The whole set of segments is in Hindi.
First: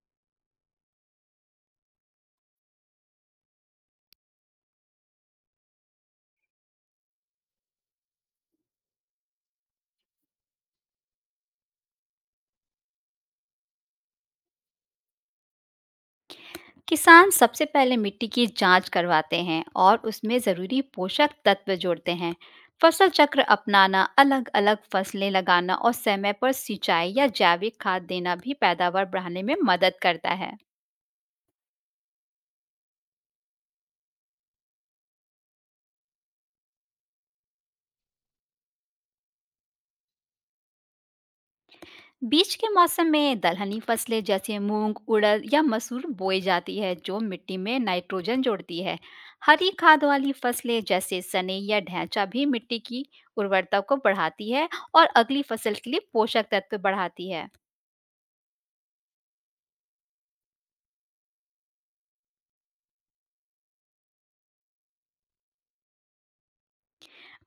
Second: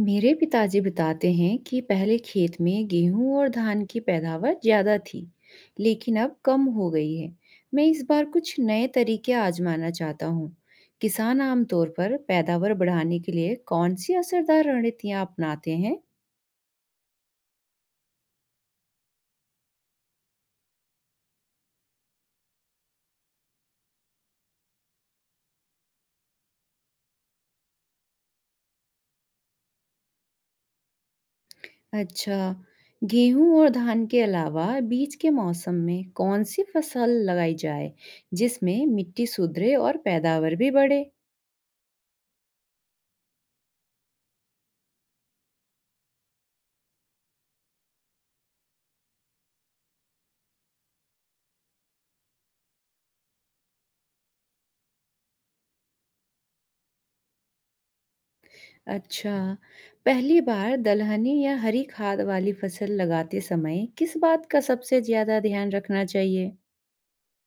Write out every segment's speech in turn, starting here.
मेरे पिताजी बताते हैं कि पहले खेत में गेहूं और धान की पैदावार ज्यादा थी, लेकिन अब कम हो गई है। मैं इस बार कुछ नए तरीके आजमाना चाहता हूँ। किसान आमतौर पर पैदावार बढ़ाने के लिए कौन सी असरदार रणनीतियाँ अपनाते हैं? किसान सबसे पहले मिट्टी की जांच करवाते हैं और उसमें ज़रूरी पोषक तत्व जोड़ते हैं। फसल चक्र अपनाना अलग अलग फसलें लगाना और समय पर सिंचाई या जैविक खाद देना भी पैदावार बढ़ाने में मदद करता है। अच्छा, गेहूं और धान के अलावा बीच के मौसम में कौन सी फसल लगाई जाए, जिसमें मिट्टी सुधरे और पैदावार भी बढ़े? बीच के मौसम में दलहनी फसलें जैसे मूंग, उड़द या मसूर बोई जाती है, जो मिट्टी में नाइट्रोजन जोड़ती है। हरी खाद वाली फसलें जैसे सने या ढैंचा भी मिट्टी की उर्वरता को बढ़ाती है और अगली फसल के लिए पोषक तत्व बढ़ाती है। अच्छा, पहली बार दलहनी या हरी खाद वाली फसल लगाते समय किस बात का सबसे ज्यादा ध्यान रखना चाहिए?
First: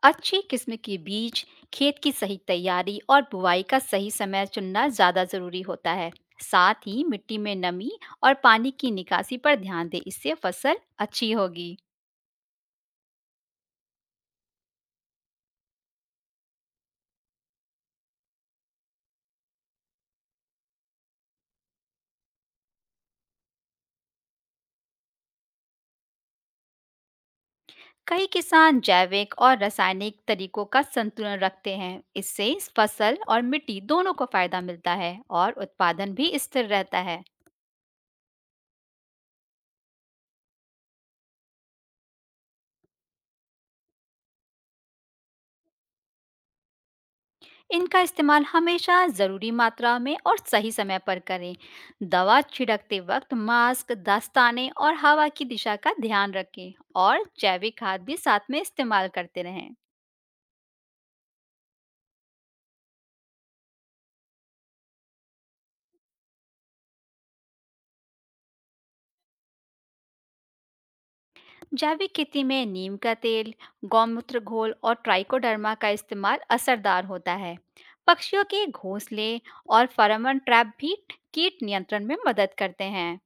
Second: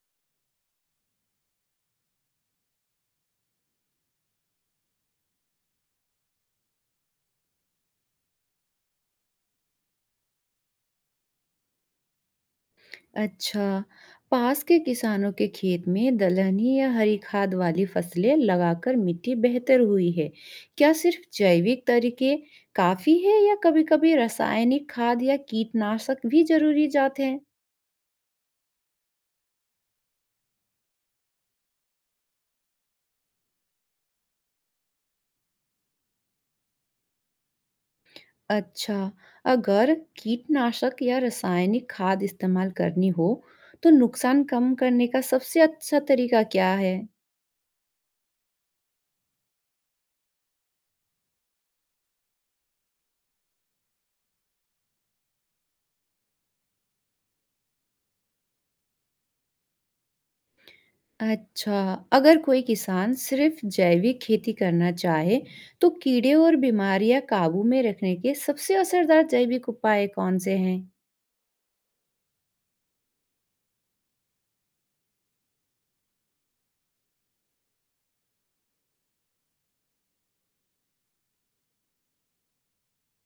अच्छी किस्म के बीज, खेत की सही तैयारी और बुवाई का सही समय चुनना ज़्यादा ज़रूरी होता है। साथ ही मिट्टी में नमी और पानी की निकासी पर ध्यान दें, इससे फसल अच्छी होगी। अच्छा, पास के किसानों के खेत में दलहनी या हरी खाद वाली फसलें लगाकर मिट्टी बेहतर हुई है। क्या सिर्फ जैविक तरीके काफी है या कभी-कभी रासायनिक खाद या कीटनाशक भी जरूरी जाते हैं? कई किसान जैविक और रासायनिक तरीकों का संतुलन रखते हैं, इससे इस फसल और मिट्टी दोनों को फायदा मिलता है और उत्पादन भी स्थिर रहता है। अच्छा, अगर कीटनाशक या रासायनिक खाद इस्तेमाल करनी हो तो नुकसान कम करने का सबसे अच्छा तरीका क्या है? इनका इस्तेमाल हमेशा ज़रूरी मात्रा में और सही समय पर करें। दवा छिड़कते वक्त मास्क दस्ताने और हवा की दिशा का ध्यान रखें और जैविक खाद भी साथ में इस्तेमाल करते रहें। अच्छा, अगर कोई किसान सिर्फ जैविक खेती करना चाहे तो कीड़े और बीमारियां काबू में रखने के सबसे असरदार जैविक उपाय कौन से हैं? जैविक खेती में नीम का तेल, गौमूत्र घोल और ट्राइकोडर्मा का इस्तेमाल असरदार होता है। पक्षियों के घोंसले और फेरोमोन ट्रैप भी कीट नियंत्रण में मदद करते हैं।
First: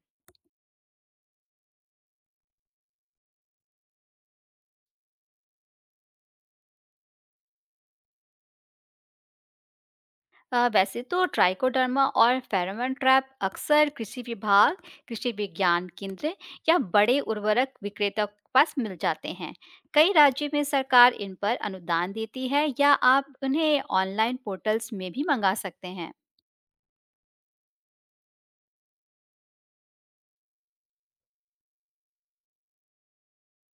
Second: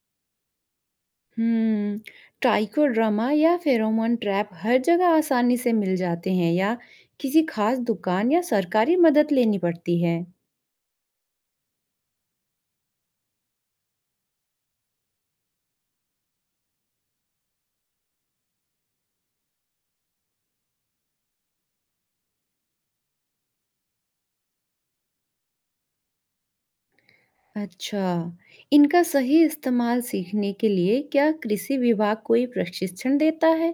हम्म, ट्राइकोड्रामा या फेरोमोन ट्रैप हर जगह आसानी से मिल जाते हैं या किसी खास दुकान या सरकारी मदद लेनी पड़ती है? वैसे तो ट्राइकोडर्मा और फेरोमोन ट्रैप अक्सर कृषि विभाग, कृषि विज्ञान केंद्र या बड़े उर्वरक विक्रेताओं के पास मिल जाते हैं। कई राज्यों में सरकार इन पर अनुदान देती है या आप उन्हें ऑनलाइन पोर्टल्स में भी मंगा सकते हैं। अच्छा, इनका सही इस्तेमाल सीखने के लिए क्या कृषि विभाग कोई प्रशिक्षण देता है?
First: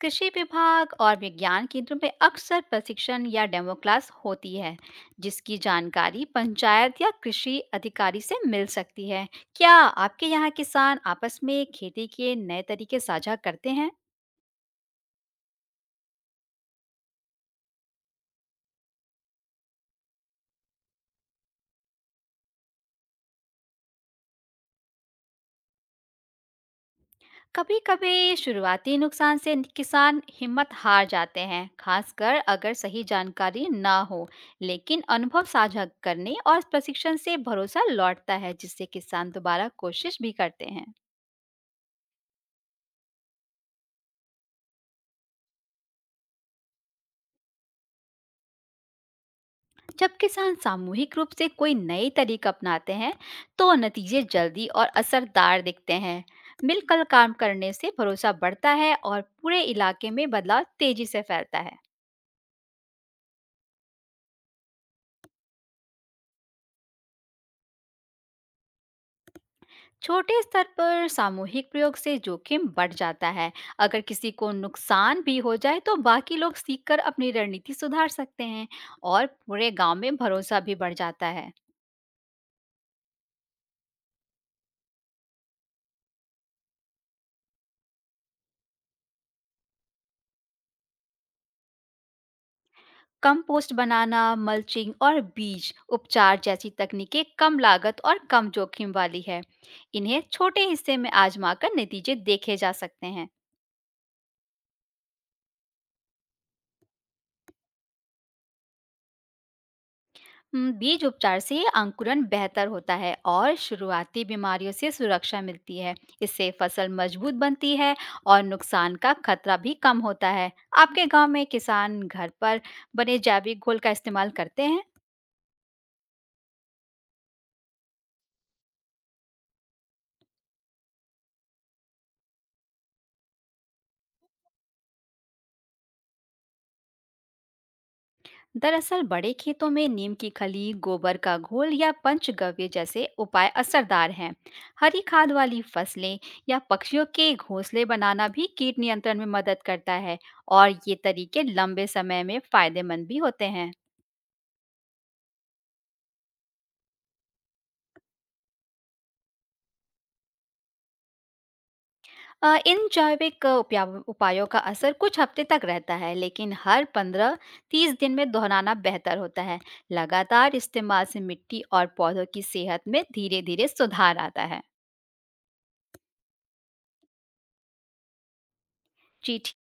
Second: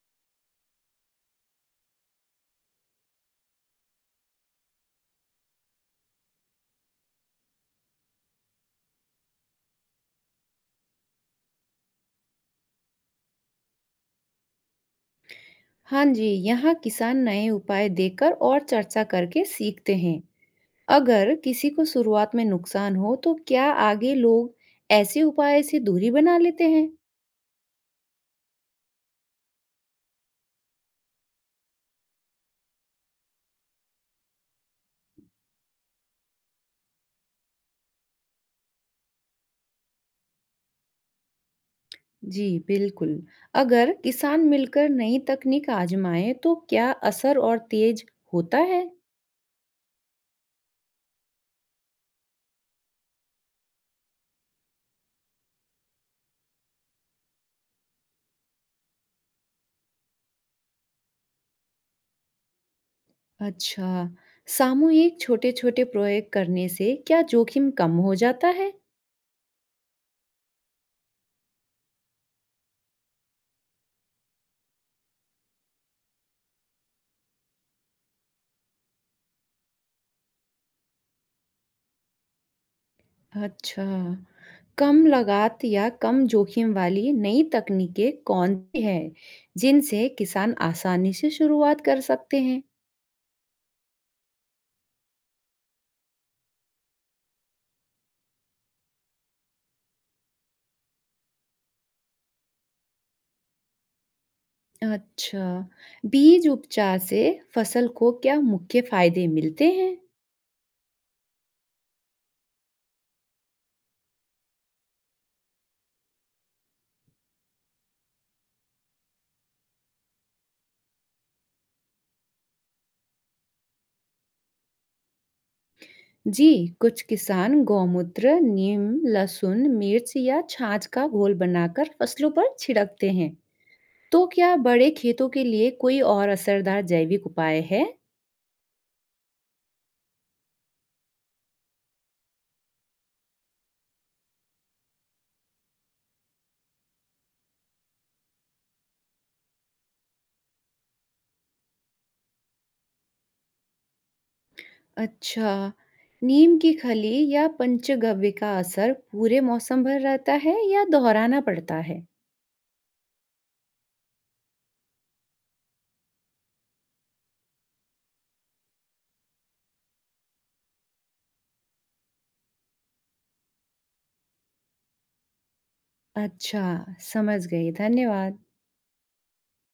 कृषि विभाग और विज्ञान केंद्रों में अक्सर प्रशिक्षण या डेमो क्लास होती है, जिसकी जानकारी पंचायत या कृषि अधिकारी से मिल सकती है। क्या आपके यहाँ किसान आपस में खेती के नए तरीके साझा करते हैं? हाँ जी, यहाँ किसान नए उपाय देकर और चर्चा करके सीखते हैं। अगर किसी को शुरुआत में नुकसान हो, तो क्या आगे लोग ऐसे उपाय से दूरी बना लेते हैं? कभी कभी शुरुआती नुकसान से किसान हिम्मत हार जाते हैं, खासकर अगर सही जानकारी ना हो। लेकिन अनुभव साझा करने और प्रशिक्षण से भरोसा लौटता है, जिससे किसान दोबारा कोशिश भी करते हैं। जी, बिल्कुल। अगर किसान मिलकर नई तकनीक आजमाएं, तो क्या असर और तेज होता है? जब किसान सामूहिक रूप से कोई नए तरीका अपनाते हैं तो नतीजे जल्दी और असरदार दिखते हैं। मिलकर काम करने से भरोसा बढ़ता है और पूरे इलाके में बदलाव तेजी से फैलता है। अच्छा, सामूहिक छोटे-छोटे प्रयोग करने से क्या जोखिम कम हो जाता है? छोटे स्तर पर सामूहिक प्रयोग से जोखिम बढ़ जाता है। अगर किसी को नुकसान भी हो जाए तो बाकी लोग सीखकर अपनी रणनीति सुधार सकते हैं और पूरे गांव में भरोसा भी बढ़ जाता है। अच्छा। कम लागत या कम जोखिम वाली नई तकनीकें कौन-सी हैं, जिनसे किसान आसानी से शुरुआत कर सकते हैं? कंपोस्ट बनाना, मल्चिंग और बीज उपचार जैसी तकनीकें कम लागत और कम जोखिम वाली है। इन्हें छोटे हिस्से में आजमाकर नतीजे देखे जा सकते हैं। अच्छा। बीज उपचार से फसल को क्या मुख्य फायदे मिलते हैं? बीज उपचार से अंकुरण बेहतर होता है और शुरुआती बीमारियों से सुरक्षा मिलती है। इससे फसल मजबूत बनती है और नुकसान का खतरा भी कम होता है। आपके गांव में किसान घर पर बने जैविक घोल का इस्तेमाल करते हैं? जी, कुछ किसान गौमूत्र, नीम, लहसुन, मिर्च या छाछ का घोल बनाकर फसलों पर छिड़कते हैं। तो क्या बड़े खेतों के लिए कोई और असरदार जैविक उपाय है? दरअसल बड़े खेतों में नीम की खली, गोबर का घोल या पंचगव्य जैसे उपाय असरदार हैं। हरी खाद वाली फसलें या पक्षियों के घोंसले बनाना भी कीट नियंत्रण में मदद करता है और ये तरीके लंबे समय में फायदेमंद भी होते हैं। अच्छा, नीम की खली या पंचगव्य का असर पूरे मौसम भर रहता है या दोहराना पड़ता है? इन जैविक उपायों का असर कुछ हफ्ते तक रहता है, लेकिन हर 15-30 दिन में दोहराना बेहतर होता है। लगातार इस्तेमाल से मिट्टी और पौधों की सेहत में धीरे-धीरे सुधार आता है। अच्छा, समझ गई। धन्यवाद। जी।